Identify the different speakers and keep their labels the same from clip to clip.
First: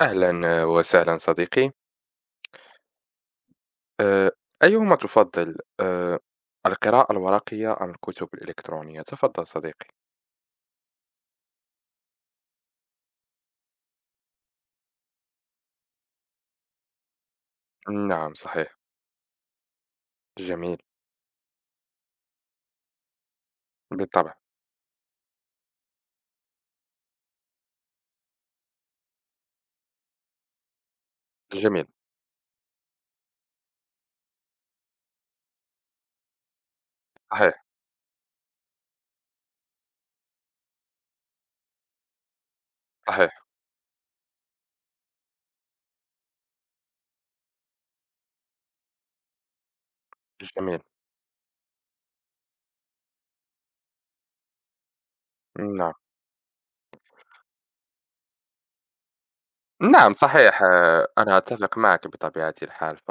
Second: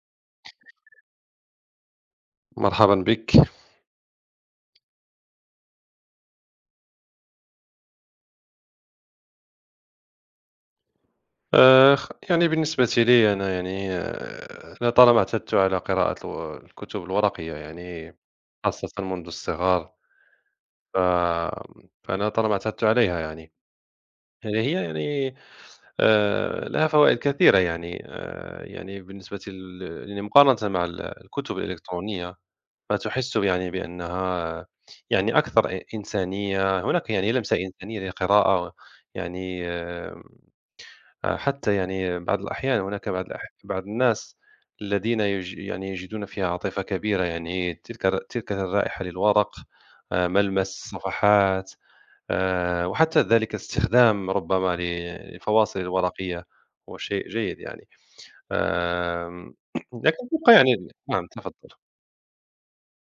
Speaker 1: أهلا وسهلا صديقي.
Speaker 2: مرحبا بك.
Speaker 1: آه، أيهما تفضل القراءة الورقية أم الكتب الإلكترونية؟ تفضل صديقي.
Speaker 2: يعني بالنسبة لي أنا يعني أنا طالما اعتدت على قراءة الكتب الورقية يعني
Speaker 1: نعم، صحيح.
Speaker 2: خاصة منذ الصغر.
Speaker 1: جميل.
Speaker 2: ف- فأنا طالما اعتدت عليها يعني.
Speaker 1: بالطبع.
Speaker 2: يعني هي يعني لها فوائد كثيرة يعني، يعني بالنسبة يعني مقارنة مع الكتب
Speaker 1: جميل.
Speaker 2: الإلكترونية. فتحس يعني بأنها يعني أكثر إنسانية، هناك يعني لمسة
Speaker 1: صحيح.
Speaker 2: إنسانية للقراءة يعني. حتى يعني بعض الأحيان هناك بعض
Speaker 1: صحيح.
Speaker 2: بعض الناس الذين يعني يجدون فيها عاطفة كبيرة، يعني تلك تلك الرائحة للورق، ملمس
Speaker 1: جميل.
Speaker 2: الصفحات، وحتى ذلك استخدام ربما للفواصل
Speaker 1: نعم.
Speaker 2: الورقية هو شيء جيد يعني. آم،
Speaker 1: نعم،
Speaker 2: لكن تبقى
Speaker 1: صحيح.
Speaker 2: يعني. نعم
Speaker 1: أنا
Speaker 2: تفضل.
Speaker 1: أتفق معك بطبيعة الحال.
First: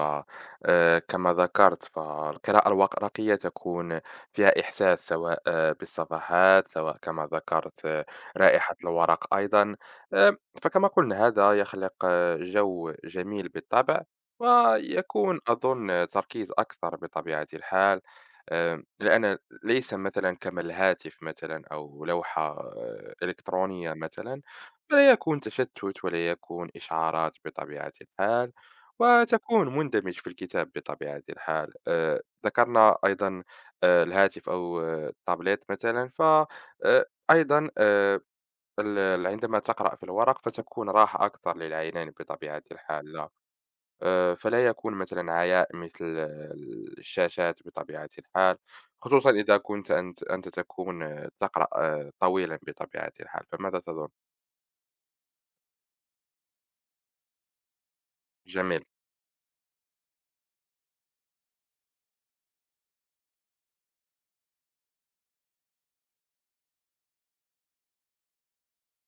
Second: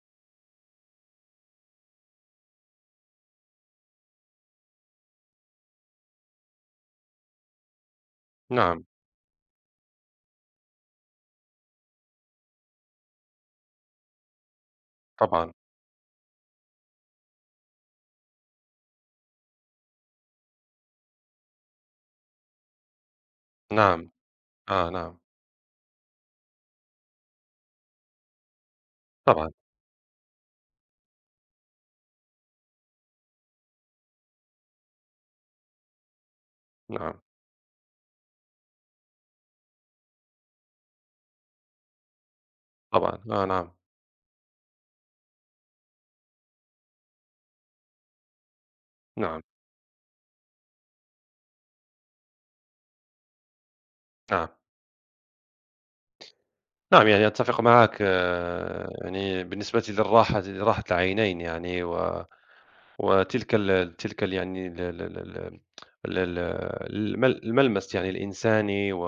Speaker 1: كما ذكرت، فالقراءة الورقية تكون فيها إحساس، سواء بالصفحات، سواء كما ذكرت رائحة
Speaker 2: نعم.
Speaker 1: الورق أيضا. آه، فكما قلنا، هذا يخلق جو جميل بالطبع، ويكون
Speaker 2: طبعا.
Speaker 1: أظن تركيز أكثر بطبيعة الحال، لأن ليس مثلا كما الهاتف مثلا أو لوحة إلكترونية
Speaker 2: نعم.
Speaker 1: مثلا، فلا
Speaker 2: نعم.
Speaker 1: يكون تشتت ولا يكون إشعارات بطبيعة الحال،
Speaker 2: طبعا.
Speaker 1: وتكون مندمج في الكتاب بطبيعة الحال. ذكرنا أيضا الهاتف أو التابلت مثلا،
Speaker 2: نعم.
Speaker 1: فأيضا عندما تقرأ في الورق فتكون راحة أكثر للعينين بطبيعة الحال.
Speaker 2: طبعا.
Speaker 1: لا،
Speaker 2: نعم.
Speaker 1: فلا يكون مثلا عياء مثل الشاشات بطبيعة الحال، خصوصا
Speaker 2: نعم.
Speaker 1: إذا كنت أنت تكون تقرأ طويلا بطبيعة الحال. فماذا تظن؟
Speaker 2: نعم. نعم، يعني أتفق معك،
Speaker 1: جميل.
Speaker 2: يعني بالنسبة للراحة لراحة العينين يعني، و وتلك ال يعني ال ال الملمس يعني الإنساني، و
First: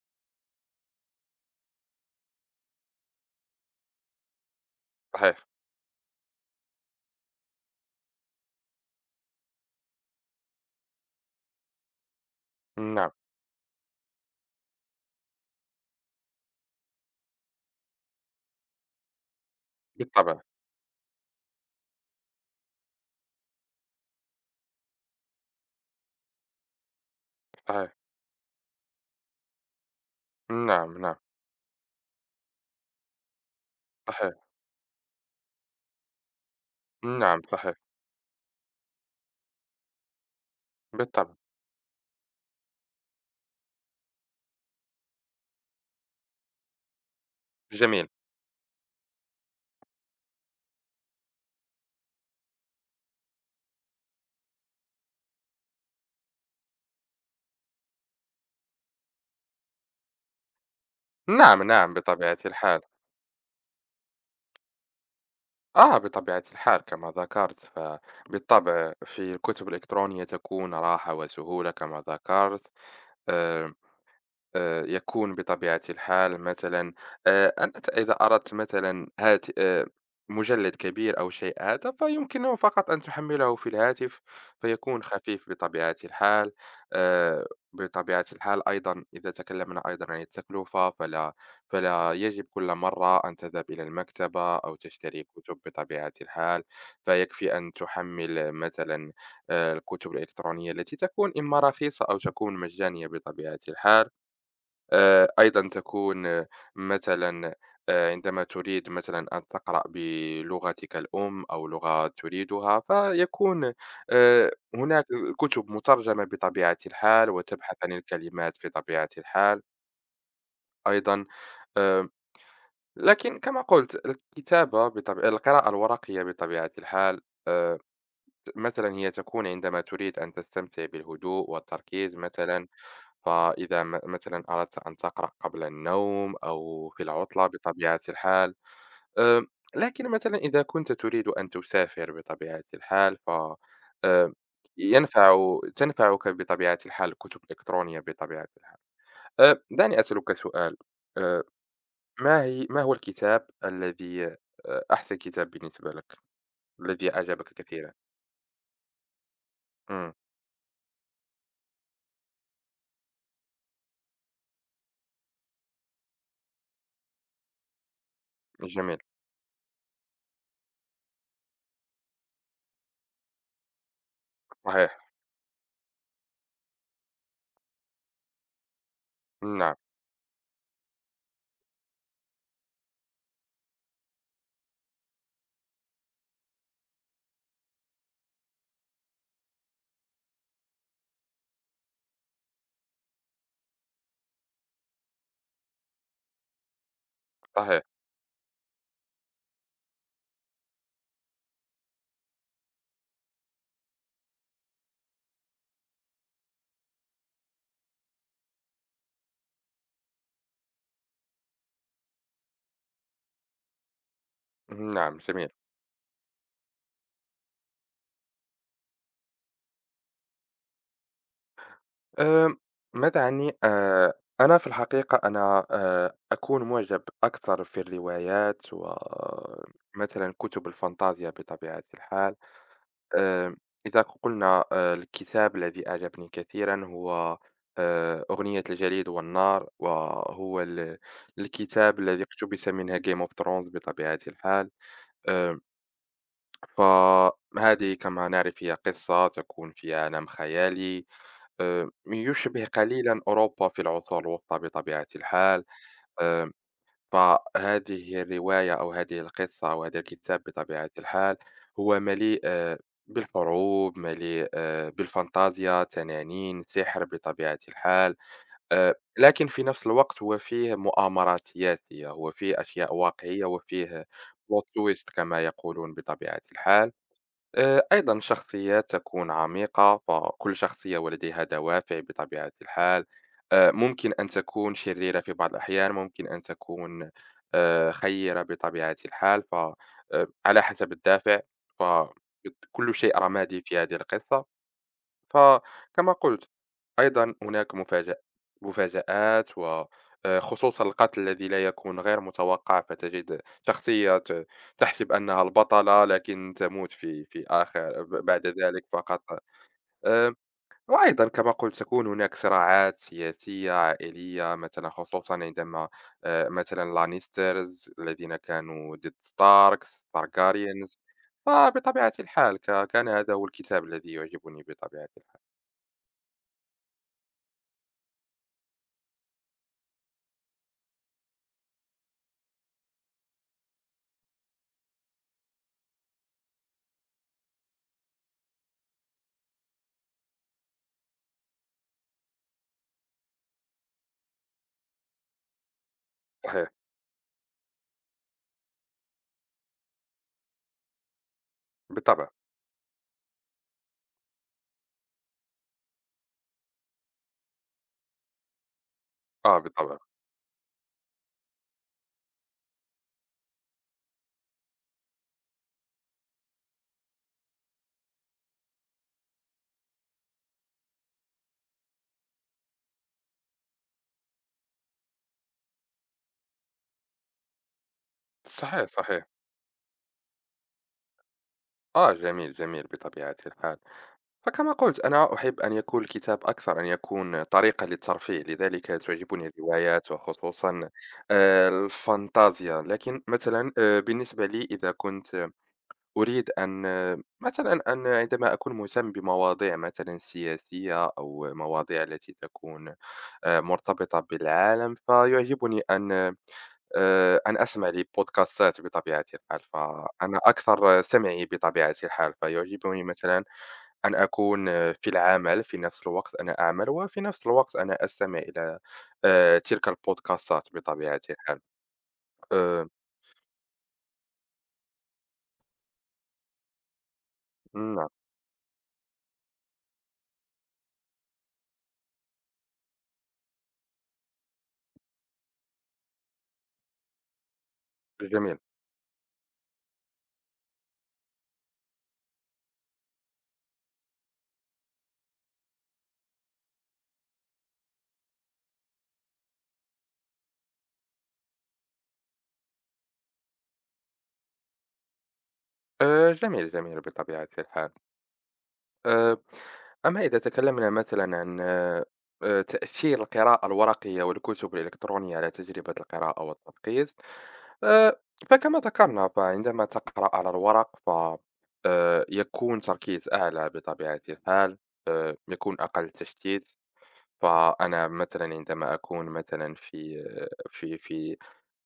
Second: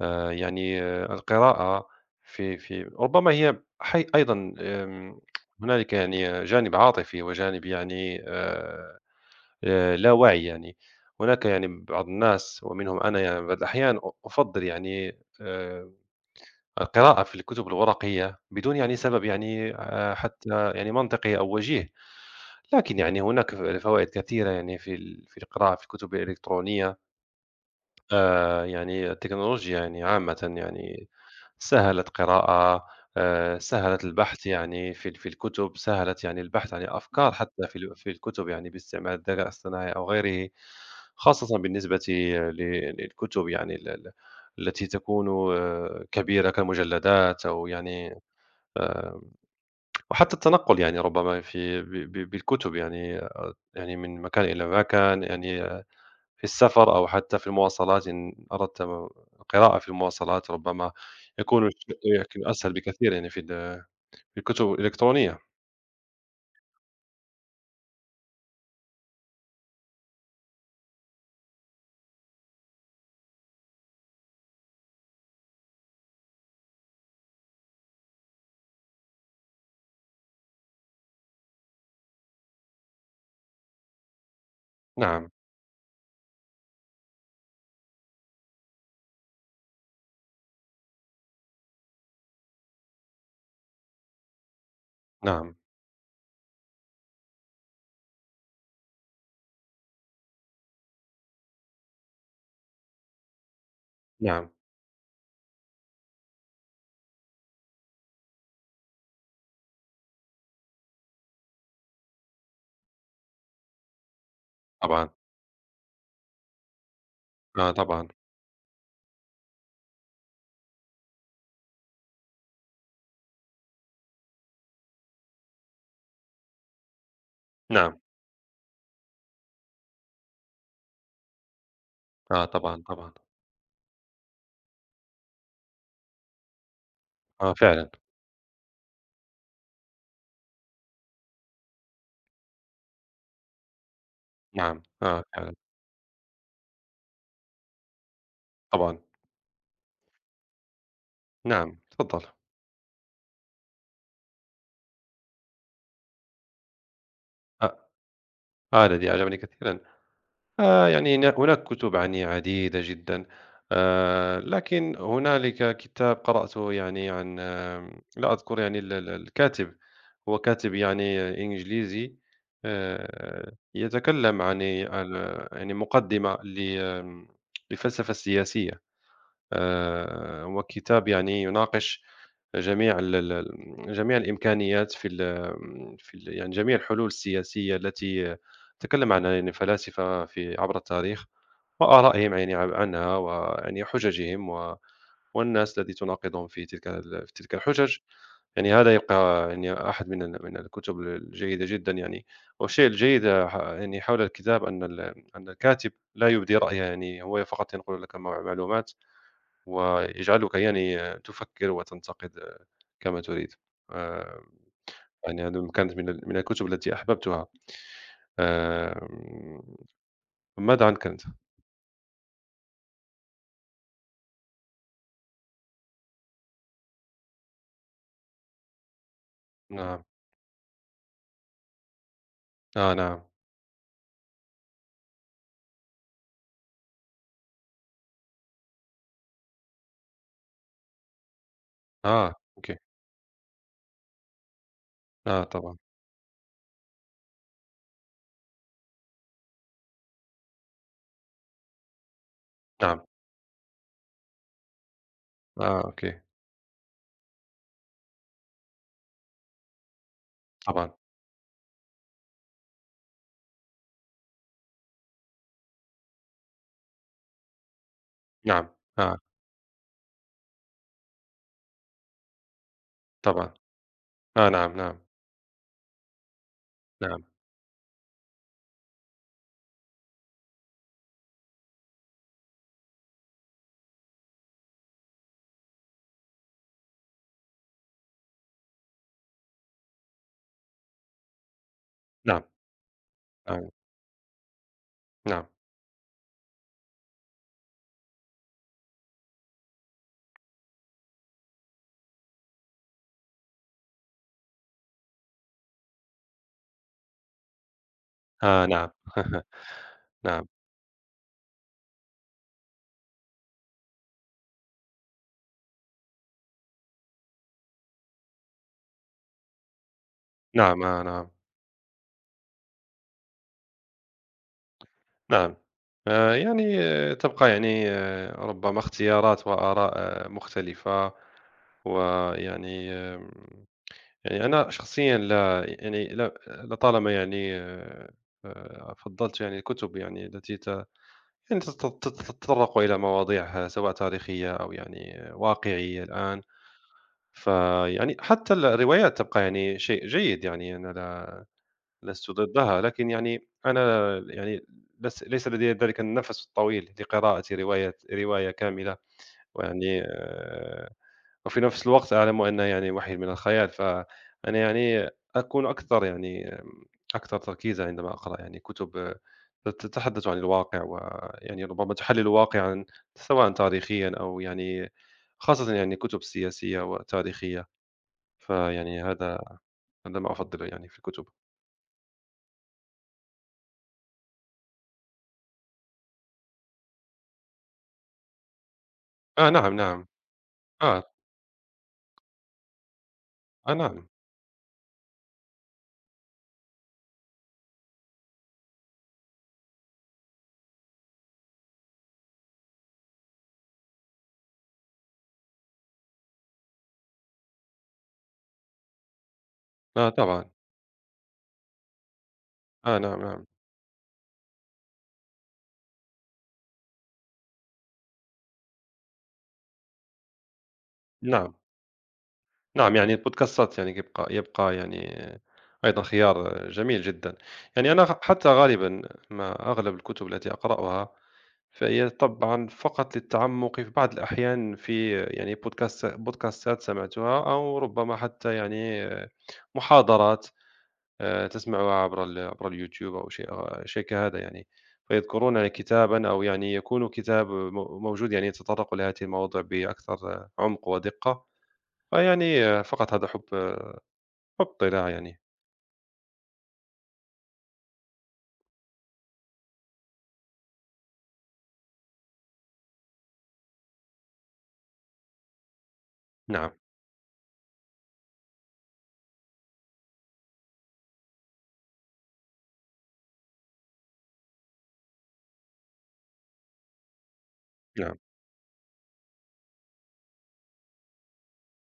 Speaker 2: يعني القراءة في ربما هي حي أيضًا.
Speaker 1: صحيح.
Speaker 2: هنالك يعني جانب عاطفي وجانب يعني لا واعي يعني، هناك يعني بعض الناس ومنهم
Speaker 1: نعم،
Speaker 2: أنا. يعني بعض الأحيان أفضّل يعني القراءة في الكتب الورقية بدون يعني سبب يعني
Speaker 1: بالطبع،
Speaker 2: حتى يعني منطقي أو وجيه، لكن يعني هناك فوائد كثيرة يعني في في القراءة في الكتب الإلكترونية.
Speaker 1: صحيح.
Speaker 2: يعني التكنولوجيا يعني عامةً
Speaker 1: نعم،
Speaker 2: يعني
Speaker 1: نعم،
Speaker 2: سهّلت قراءة، سهّلت
Speaker 1: صحيح.
Speaker 2: البحث يعني في في الكتب، سهّلت يعني البحث عن الأفكار
Speaker 1: نعم،
Speaker 2: حتى
Speaker 1: صحيح،
Speaker 2: في في الكتب، يعني باستعمال الذكاء الصناعي أو غيره،
Speaker 1: بالطبع،
Speaker 2: خاصةً بالنسبة للكتب يعني ال التي تكون كبيرة كمجلدات أو
Speaker 1: جميل.
Speaker 2: يعني. آآ، وحتى التنقل يعني ربما في ب ب بالكتب يعني، يعني من مكان إلى مكان، يعني في السفر أو حتى في المواصلات، إن أردت القراءة في المواصلات ربما
Speaker 1: نعم،
Speaker 2: يكون
Speaker 1: نعم،
Speaker 2: الشيء،
Speaker 1: بطبيعة
Speaker 2: يكون أسهل
Speaker 1: الحال.
Speaker 2: بكثير يعني في في الكتب الإلكترونية.
Speaker 1: بطبيعة الحال كما ذكرت، فبالطبع في الكتب الإلكترونية تكون راحة وسهولة كما ذكرت. آآ يكون بطبيعة الحال مثلًا أنت إذا أردت مثلًا هات مجلد كبير أو شيء هذا، فيمكنه فقط أن تحمله في الهاتف، فيكون
Speaker 2: نعم،
Speaker 1: خفيف بطبيعة الحال. آآ، بطبيعة الحال أيضًا إذا تكلمنا أيضًا عن التكلفة، فلا فلا يجب كل مرة أن تذهب إلى المكتبة أو تشتري
Speaker 2: نعم،
Speaker 1: كتب بطبيعة الحال، فيكفي أن تحمل مثلًا الكتب الإلكترونية التي تكون إما رخيصة أو تكون مجانية بطبيعة الحال.
Speaker 2: نعم،
Speaker 1: أيضًا تكون مثلًا عندما تريد مثلًا أن تقرأ بلغتك الأم أو لغة تريدها، فيكون هناك
Speaker 2: طبعًا،
Speaker 1: كتب مترجمة بطبيعة الحال، وتبحث عن
Speaker 2: طبعًا،
Speaker 1: الكلمات في طبيعة الحال أيضًا. آآ لكن كما قُلت، الكتابة بطب القراءة الورقية بطبيعة الحال آآ
Speaker 2: نعم،
Speaker 1: مثلًا هي تكون عندما تريد أن تستمتع بالهدوء والتركيز مثلًا.
Speaker 2: طبعًا، طبعًا،
Speaker 1: فإذا مثلًا أردت أن تقرأ قبل النوم أو في العُطلة
Speaker 2: فعلًا،
Speaker 1: بطبيعة الحال، آآ، لكن مثلًا إذا كنت تريد أن تسافر بطبيعة الحال آآ،
Speaker 2: نعم، فعلًا،
Speaker 1: تنفعك بطبيعة الحال الكتب الإلكترونية بطبيعة الحال.
Speaker 2: طبعًا،
Speaker 1: دعني أسألك سؤال، آآ،
Speaker 2: نعم، تفضل.
Speaker 1: ما هو الكتاب الذي أحسن كتاب بالنسبة لك، الذي أعجبك
Speaker 2: آه،
Speaker 1: كثيرًا؟
Speaker 2: الذي أعجبني كثيرًا.
Speaker 1: إمم،
Speaker 2: يعني هناك كتب عني عديدة جدا. لكن هنالك كتاب قرأته يعني عن، لا أذكر يعني
Speaker 1: جميل،
Speaker 2: الكاتب. هو كاتب يعني إنجليزي يتكلم
Speaker 1: صحيح،
Speaker 2: يعني مقدمة للفلسفة السياسية.
Speaker 1: نعم،
Speaker 2: هو كتاب يعني يناقش جميع ال ال ال جميع الإمكانيات في في يعني جميع الحلول السياسية التي تكلم عنها يعني فلاسفة في عبر التاريخ، وآرائهم يعني عنها، ويعني حججهم والناس التي تناقضهم في تلك ال في تلك
Speaker 1: صحيح،
Speaker 2: الحجج. يعني هذا يبقى يعني أحد من من الكتب الجيدة جدًا يعني، والشيء الجيد يعني حول الكتاب أن أن الكاتب لا يبدي رأيه، يعني هو فقط ينقل لك معلومات، ويجعلك يعني تفكر وتنتقد كما تريد. آآ
Speaker 1: نعم،
Speaker 2: يعني
Speaker 1: جميل.
Speaker 2: هذه كانت من من الكتب التي أحببتها. آمم، ماذا عنك أنت؟
Speaker 1: آآ، ما تعني أنا في الحقيقة أكون مُعجب أكثر في الروايات
Speaker 2: نعم.
Speaker 1: ومثلًا كُتب الفانتازيا بطبيعة الحال.
Speaker 2: نعم.
Speaker 1: آآ، إذا قُلنا الكتاب الذي أعجبني كثيرًا هو أغنية الجليد والنار، وهو ال الكتاب الذي اقتُبس
Speaker 2: أوكي.
Speaker 1: منها Game of Thrones بطبيعة الحال. آآ،
Speaker 2: طبعًا.
Speaker 1: فهذه كما نعرف هي قصة تكون في عالم خيالي. يشبه
Speaker 2: نعم.
Speaker 1: قليلًا أوروبا في العصور الوسطى بطبيعة الحال.
Speaker 2: أوكي.
Speaker 1: آآ فهذه الرواية أو هذه القصة أو هذا الكتاب
Speaker 2: طبعًا.
Speaker 1: بطبيعة الحال هو مليء بالحروب، مليء بالفانتازيا، تنانين، سحر بطبيعة الحال.
Speaker 2: نعم. آه
Speaker 1: لكن في نفس الوقت هو فيه مؤامرات سياسية، هو فيه أشياء واقعية
Speaker 2: طبعًا.
Speaker 1: وفيه plot
Speaker 2: نعم، نعم،
Speaker 1: twist كما يقولون بطبيعة الحال.
Speaker 2: نعم،
Speaker 1: أيضًا الشخصيات تكون عميقة، فكل شخصية ولديها دوافع بطبيعة الحال. ممكن أن تكون شريرة في بعض الأحيان، ممكن أن تكون خيرة بطبيعة الحال، على حسب الدافع، ف
Speaker 2: نعم،
Speaker 1: كل شيء رمادي
Speaker 2: نعم،
Speaker 1: في هذه القصة.
Speaker 2: نعم.
Speaker 1: فكما قُلت، أيضًا هناك مفاجآت خصوصًا القتل الذي لا يكون غير متوقع، فتجد شخصية تحسب أنها البطلة لكن تموت في آخر ب بعد ذلك
Speaker 2: نعم،
Speaker 1: فقط. آآ،
Speaker 2: نعم،
Speaker 1: وأيضًا كما قُلت تكون هناك صراعات سياسية، عائلية، مثلًا خصوصًا عندما مثلًا لانيسترز الذين كانوا ضد ستاركس،
Speaker 2: نعم،
Speaker 1: targaryens.
Speaker 2: نعم،
Speaker 1: فبطبيعة الحال كان هذا هو الكتاب الذي يعجبني بطبيعة الحال.
Speaker 2: نعم. يعني تبقى يعني ربما اختيارات وآراء مختلفة، ويعني يعني أنا شخصيًا لا يعني لا لطالما يعني فضّلت يعني الكتب يعني التي ت يعني تت تت تتطرق إلى مواضيع سواء تاريخية أو يعني واقعية الآن.
Speaker 1: صحيح.
Speaker 2: فيعني حتى الروايات تبقى يعني شيء جيد، يعني أنا لا
Speaker 1: بالطبع،
Speaker 2: لست ضدها، لكن يعني أنا يعني ليس لدي ذلك النفس الطويل لقراءة رواية كاملة،
Speaker 1: آه بالطبع،
Speaker 2: ويعني وفي نفس الوقت أعلم أنه يعني وحي من الخيال، فأنا يعني أكون أكثر يعني أكثر تركيزًا عندما أقرأ يعني كتب تتحدث عن الواقع، ويعني ربما تحلل واقعًا سواء تاريخيًا أو يعني، خاصةً يعني كتب سياسية وتاريخية،
Speaker 1: صحيح،
Speaker 2: فيعني
Speaker 1: صحيح،
Speaker 2: هذا ما أفضله يعني في الكتب.
Speaker 1: آه جميل، جميل بطبيعة الحال. فكما قلت، أنا أحب أن يكون الكتاب أكثر أن يكون طريقة للترفيه، لذلك تعجبني
Speaker 2: نعم، نعم.
Speaker 1: الروايات وخصوصًا
Speaker 2: آه،
Speaker 1: الفانتازيا، لكن مثلًا
Speaker 2: نعم،
Speaker 1: بالنسبة لي إذا كنت أريد أن مثلًا عندما أكون مهتم بمواضيع مثلًا سياسية أو مواضيع التي تكون مرتبطة بالعالم، فيعجبني أن أنا أسمع لبودكاستات بطبيعة الحال، فأنا
Speaker 2: طبعًا،
Speaker 1: أكثر سمعي بطبيعة الحال، فيعجبني
Speaker 2: نعم، نعم،
Speaker 1: مثلًا أن أكون في العمل في نفس الوقت أنا أعمل، وفي نفس الوقت أنا أستمع إلى تلك البودكاستات بطبيعة
Speaker 2: نعم.
Speaker 1: الحال. آآ،
Speaker 2: نعم، يعني البودكاستات يعني يبقى يعني أيضًا خيار جميل جدًا. يعني أنا
Speaker 1: نعم،
Speaker 2: حتى غالبًا ما أغلب الكتب التي أقرأها فهي طبعًا فقط للتعمُّق في بعض الأحيان في يعني بودكاستات سمعتها، أو ربما حتى
Speaker 1: جميل.
Speaker 2: يعني محاضرات تسمعها عبر عبر اليوتيوب أو شيء كهذا يعني. فيذكرون يعني كتابًا، أو يعني يكون كتاب موجود يعني يتطرق لهذه المواضيع بأكثر عمق ودقة. فيعني فقط هذا حُب فقط لا يعني.
Speaker 1: جميل، جميل بطبيعة الحال. آآ، أما إذا تكلمنا مثلًا عن تأثير القراءة الورقية والكتب الإلكترونية على تجربة القراءة
Speaker 2: نعم،
Speaker 1: والتركيز، آه، فكما ذكرنا، فعندما تقرأ على الورق يكون تركيز أعلى بطبيعة الحال، يكون أقل تشتيت. فأنا
Speaker 2: نعم،
Speaker 1: مثلًا عندما أكون مثلًا في في في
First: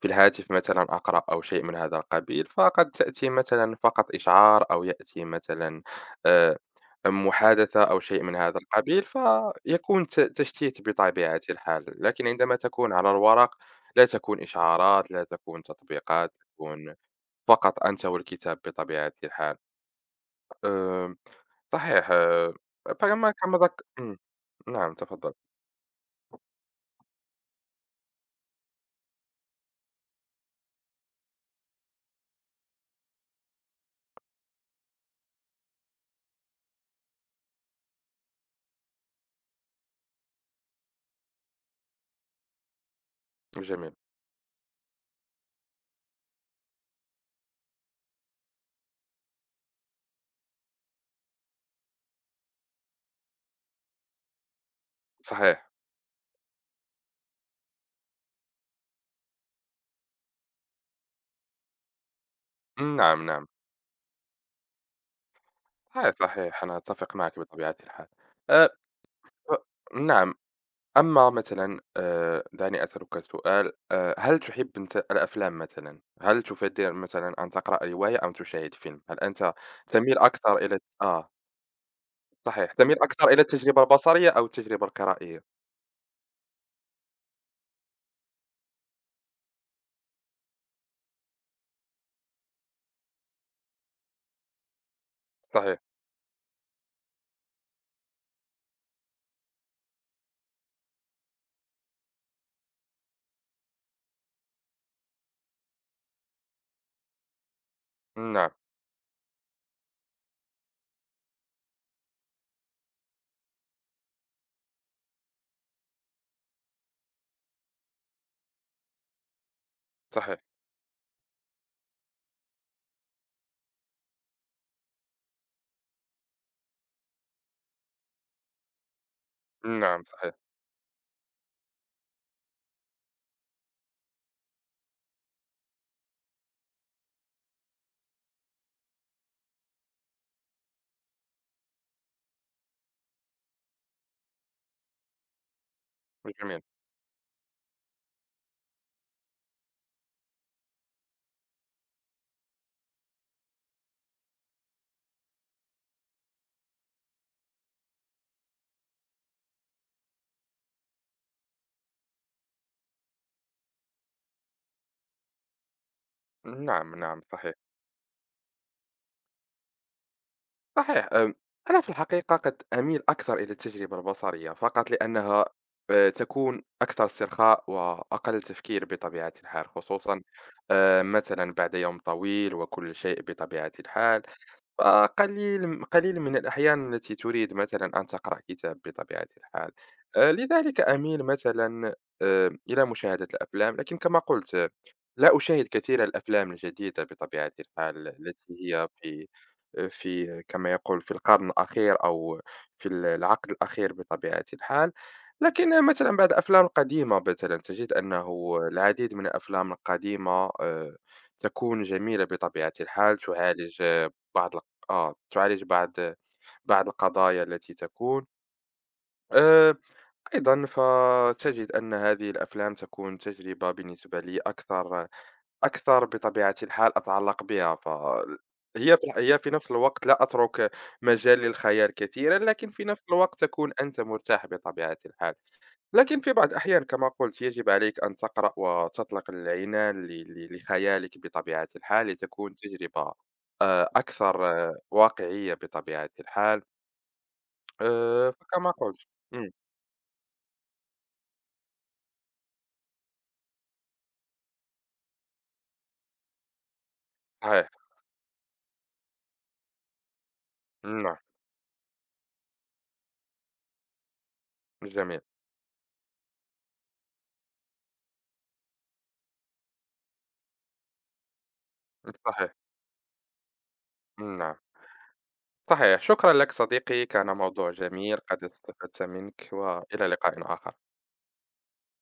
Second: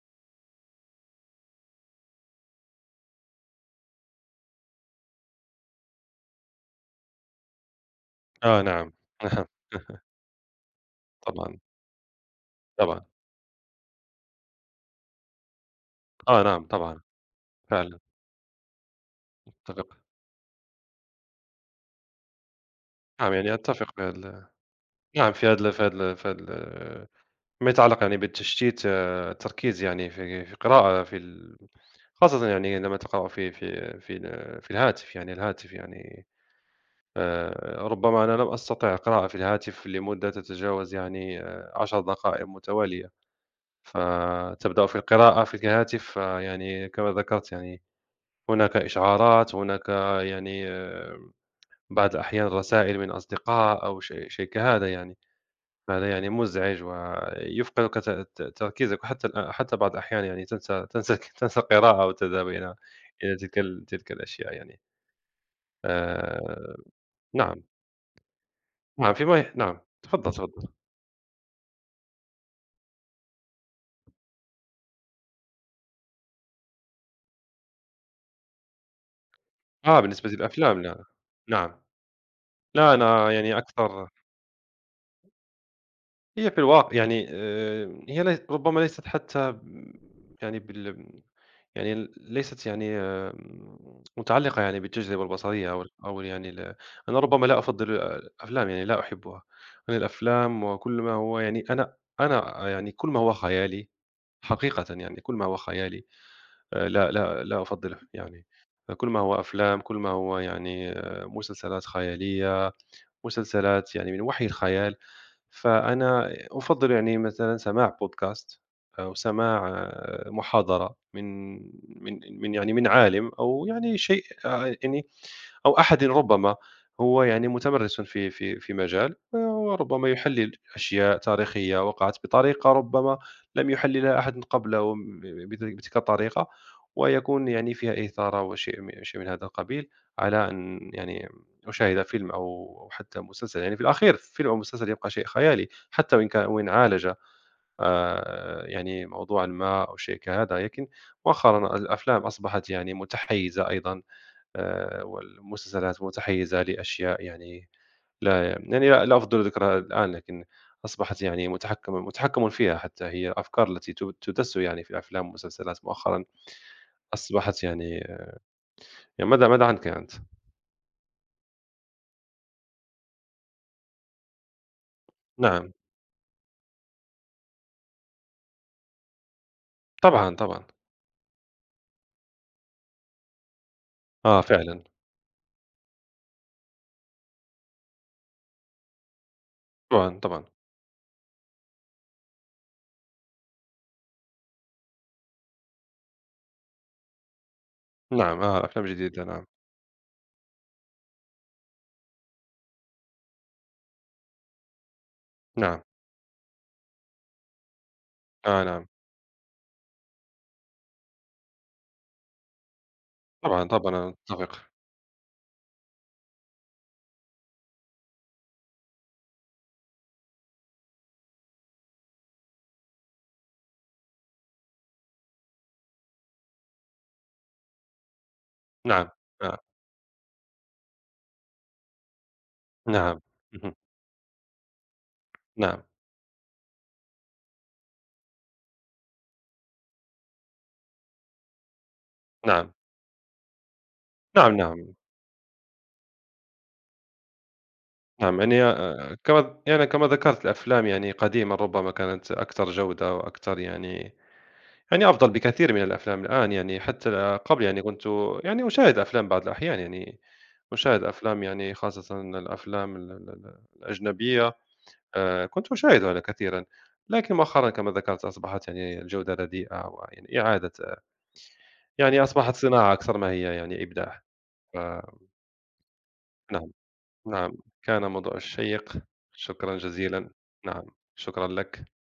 Speaker 1: في الهاتف مثلًا أقرأ أو شيء من هذا القبيل، فقد تأتي مثلًا فقط إشعار أو يأتي مثلًا آآ، محادثة أو شيء من هذا
Speaker 2: نعم،
Speaker 1: القبيل،
Speaker 2: نعم،
Speaker 1: فيكون ت تشتيت بطبيعة
Speaker 2: طبعًا،
Speaker 1: الحال، لكن عندما تكون
Speaker 2: طبعًا،
Speaker 1: على الورق لا تكون إشعارات، لا تكون تطبيقات،
Speaker 2: نعم،
Speaker 1: تكون
Speaker 2: طبعًا،
Speaker 1: فقط
Speaker 2: فعلًا
Speaker 1: أنت والكتاب بطبيعة الحال.
Speaker 2: أتفق.
Speaker 1: آآ، صحيح، أه، فكما
Speaker 2: نعم، يعني
Speaker 1: كما ذك
Speaker 2: أتفق في
Speaker 1: نعم،
Speaker 2: نعم،
Speaker 1: تفضل،
Speaker 2: في هاد ال في هاد ال في هاد ال، فيما يتعلق يعني بالتشتيت، التركيز يعني في قراءة في خاصةً يعني لمّا تقرأ في الهاتف يعني، الهاتف يعني ربما أنا لم أستطع القراءة في الهاتف لمدة تتجاوز يعني 10 دقائق متوالية.
Speaker 1: جميل،
Speaker 2: فتبدأ في القراءة في الهاتف، فيعني كما ذكرت يعني هناك إشعارات، هناك يعني بعض الأحيان رسائل من أصدقاء أو شيء كهذا يعني.
Speaker 1: صحيح.
Speaker 2: فهذا يعني مزعج، ويفقدك ت ت تركيزك، وحتى حتى بعض الأحيان يعني تنسى تنسى تنسى القراءة، أو تذهب إلى
Speaker 1: نعم، نعم،
Speaker 2: تلك الأشياء يعني.
Speaker 1: صحيح، صحيح،
Speaker 2: آآ
Speaker 1: أنا أتفق معك
Speaker 2: نعم،
Speaker 1: بطبيعة الحال. آآ،
Speaker 2: نعم فيما ي
Speaker 1: ف
Speaker 2: نعم، تفضل،
Speaker 1: نعم،
Speaker 2: تفضل.
Speaker 1: أما مثلًا دعني أسألك سؤال، هل تحب أنت الأفلام مثلًا؟ هل تفضل مثلًا أن تقرأ رواية أم تشاهد فيلم؟ هل أنت تميل
Speaker 2: بالنسبة
Speaker 1: أكثر إلى
Speaker 2: للأفلام لا. نعم.
Speaker 1: صحيح،
Speaker 2: لا،
Speaker 1: تميل أكثر
Speaker 2: أنا
Speaker 1: إلى
Speaker 2: يعني
Speaker 1: التجربة
Speaker 2: أكثر.
Speaker 1: البصرية أو التجربة القرائية؟
Speaker 2: هي في الواقع يعني هي لي ربما ليست حتى يعني يعني ليست يعني متعلقة يعني بالتجربة البصرية
Speaker 1: صحيح،
Speaker 2: أو ال أو يعني ال. أنا ربما لا أفضّل الأفلام يعني، لا أحبها. أنا الأفلام، وكل ما هو يعني أنا يعني كل ما هو خيالي حقيقةً، يعني كل ما هو خيالي لا أفضّله يعني.
Speaker 1: نعم،
Speaker 2: كل ما هو أفلام، كل ما هو يعني مسلسلات خيالية، مسلسلات يعني من وحي الخيال. فأنا أفضّل يعني مثلًا سماع podcast، أو سماع
Speaker 1: صحيح،
Speaker 2: محاضرة من يعني من عالم، أو يعني شيء يعني، أو أحد ربما هو يعني متمرِّس في مجال،
Speaker 1: نعم،
Speaker 2: وربما
Speaker 1: صحيح،
Speaker 2: يحلِّل أشياء تاريخية وقعت بطريقة ربما لم يحلِّلها أحد قبله بتلك الطريقة، ويكون يعني فيها إثارة وشيء شيء من هذا القبيل، على أن يعني أشاهد فيلم أو حتى مسلسل. يعني في الأخير فيلم أو مسلسل يبقى شيء خيالي، حتى وإن كان،
Speaker 1: جميل،
Speaker 2: وإن عالج يعني موضوعًا ما أو شيء كهذا، لكن مؤخرًا الأفلام أصبحت يعني متحيزة أيضًا، والمسلسلات متحيزة لأشياء يعني، لا يعني لا أفضل ذكرها الآن، لكن أصبحت يعني متحكم فيها حتى هي. الأفكار التي تُدَسّ يعني في الأفلام والمسلسلات مؤخرًا
Speaker 1: نعم، نعم، صحيح.
Speaker 2: أصبحت يعني. يعني ماذا عنك أنت؟
Speaker 1: صحيح، أنا في الحقيقة قد أميل أكثر إلى التجربة البصرية فقط لأنها
Speaker 2: نعم،
Speaker 1: تكون أكثر استرخاء وأقل تفكير بطبيعة الحال، خصوصا
Speaker 2: طبعًا، طبعًا.
Speaker 1: مثلا بعد يوم طويل وكل شيء بطبيعة الحال.
Speaker 2: فعلًا،
Speaker 1: قليل من الأحيان التي تريد مثلا أن تقرأ كتاب بطبيعة الحال.
Speaker 2: طبعًا، طبعًا.
Speaker 1: لذلك أميل مثلا إلى مشاهدة الأفلام، لكن كما قلت لا أشاهد كثير الأفلام الجديدة بطبيعة الحال
Speaker 2: نعم،
Speaker 1: التي
Speaker 2: أفلام
Speaker 1: هي
Speaker 2: جديدة
Speaker 1: في
Speaker 2: نعم،
Speaker 1: في كما يقول في القرن الأخير أو في العقد الأخير بطبيعة الحال.
Speaker 2: نعم،
Speaker 1: لكن مثلا بعض الأفلام القديمة مثلا، تجد أنه
Speaker 2: نعم،
Speaker 1: العديد من الأفلام القديمة آه، تكون جميلة بطبيعة الحال،
Speaker 2: طبعًا،
Speaker 1: تعالج
Speaker 2: طبعًا أنا أتفق،
Speaker 1: آه، تعالج بعض القضايا التي تكون آه، أيضا، فتجد أن هذه الأفلام تكون تجربة بالنسبة لي أكثر، أكثر بطبيعة الحال أتعلق بها.
Speaker 2: نعم،
Speaker 1: هي في
Speaker 2: آه،
Speaker 1: نفس الوقت لا أترك مجال للخيال كثيرًا، لكن في نفس
Speaker 2: نعم،
Speaker 1: الوقت تكون
Speaker 2: اهم،
Speaker 1: أنت مرتاح بطبيعة الحال.
Speaker 2: نعم،
Speaker 1: لكن في بعض الأحيان كما قلت يجب عليك أن تقرأ وتطلق العنان ل ل لخيالك بطبيعة الحال لتكون
Speaker 2: نعم،
Speaker 1: تجربة أكثر
Speaker 2: نعم، نعم،
Speaker 1: واقعية بطبيعة الحال.
Speaker 2: نعم، يعني
Speaker 1: فكما قلت. إمم،
Speaker 2: كما يعني كما ذكرت، الأفلام يعني قديمًا ربما كانت أكثر جودة وأكثر يعني، يعني أفضل بكثير من الأفلام الآن. يعني حتى قبل
Speaker 1: صحيح،
Speaker 2: يعني كنت يعني أشاهد أفلام بعض الأحيان، يعني أشاهد
Speaker 1: نعم،
Speaker 2: أفلام يعني خاصةً الأفلام ال ال ال الأجنبية،
Speaker 1: جميل،
Speaker 2: كنت أشاهدها كثيرًا. لكن مؤخرًا كما ذكرت أصبحت يعني الجودة رديئة، ويعني إعادة، يعني
Speaker 1: صحيح،
Speaker 2: أصبحت صناعة أكثر ما هي يعني إبداع.
Speaker 1: نعم.
Speaker 2: فنعم،
Speaker 1: صحيح، شكرا لك
Speaker 2: نعم،
Speaker 1: صديقي، كان
Speaker 2: نعم
Speaker 1: موضوع
Speaker 2: كان
Speaker 1: جميل،
Speaker 2: موضوع
Speaker 1: قد
Speaker 2: شيّق،
Speaker 1: استفدت منك،
Speaker 2: شكرًا
Speaker 1: وإلى
Speaker 2: جزيلًا،
Speaker 1: لقاء آخر.
Speaker 2: نعم، شكرًا لك.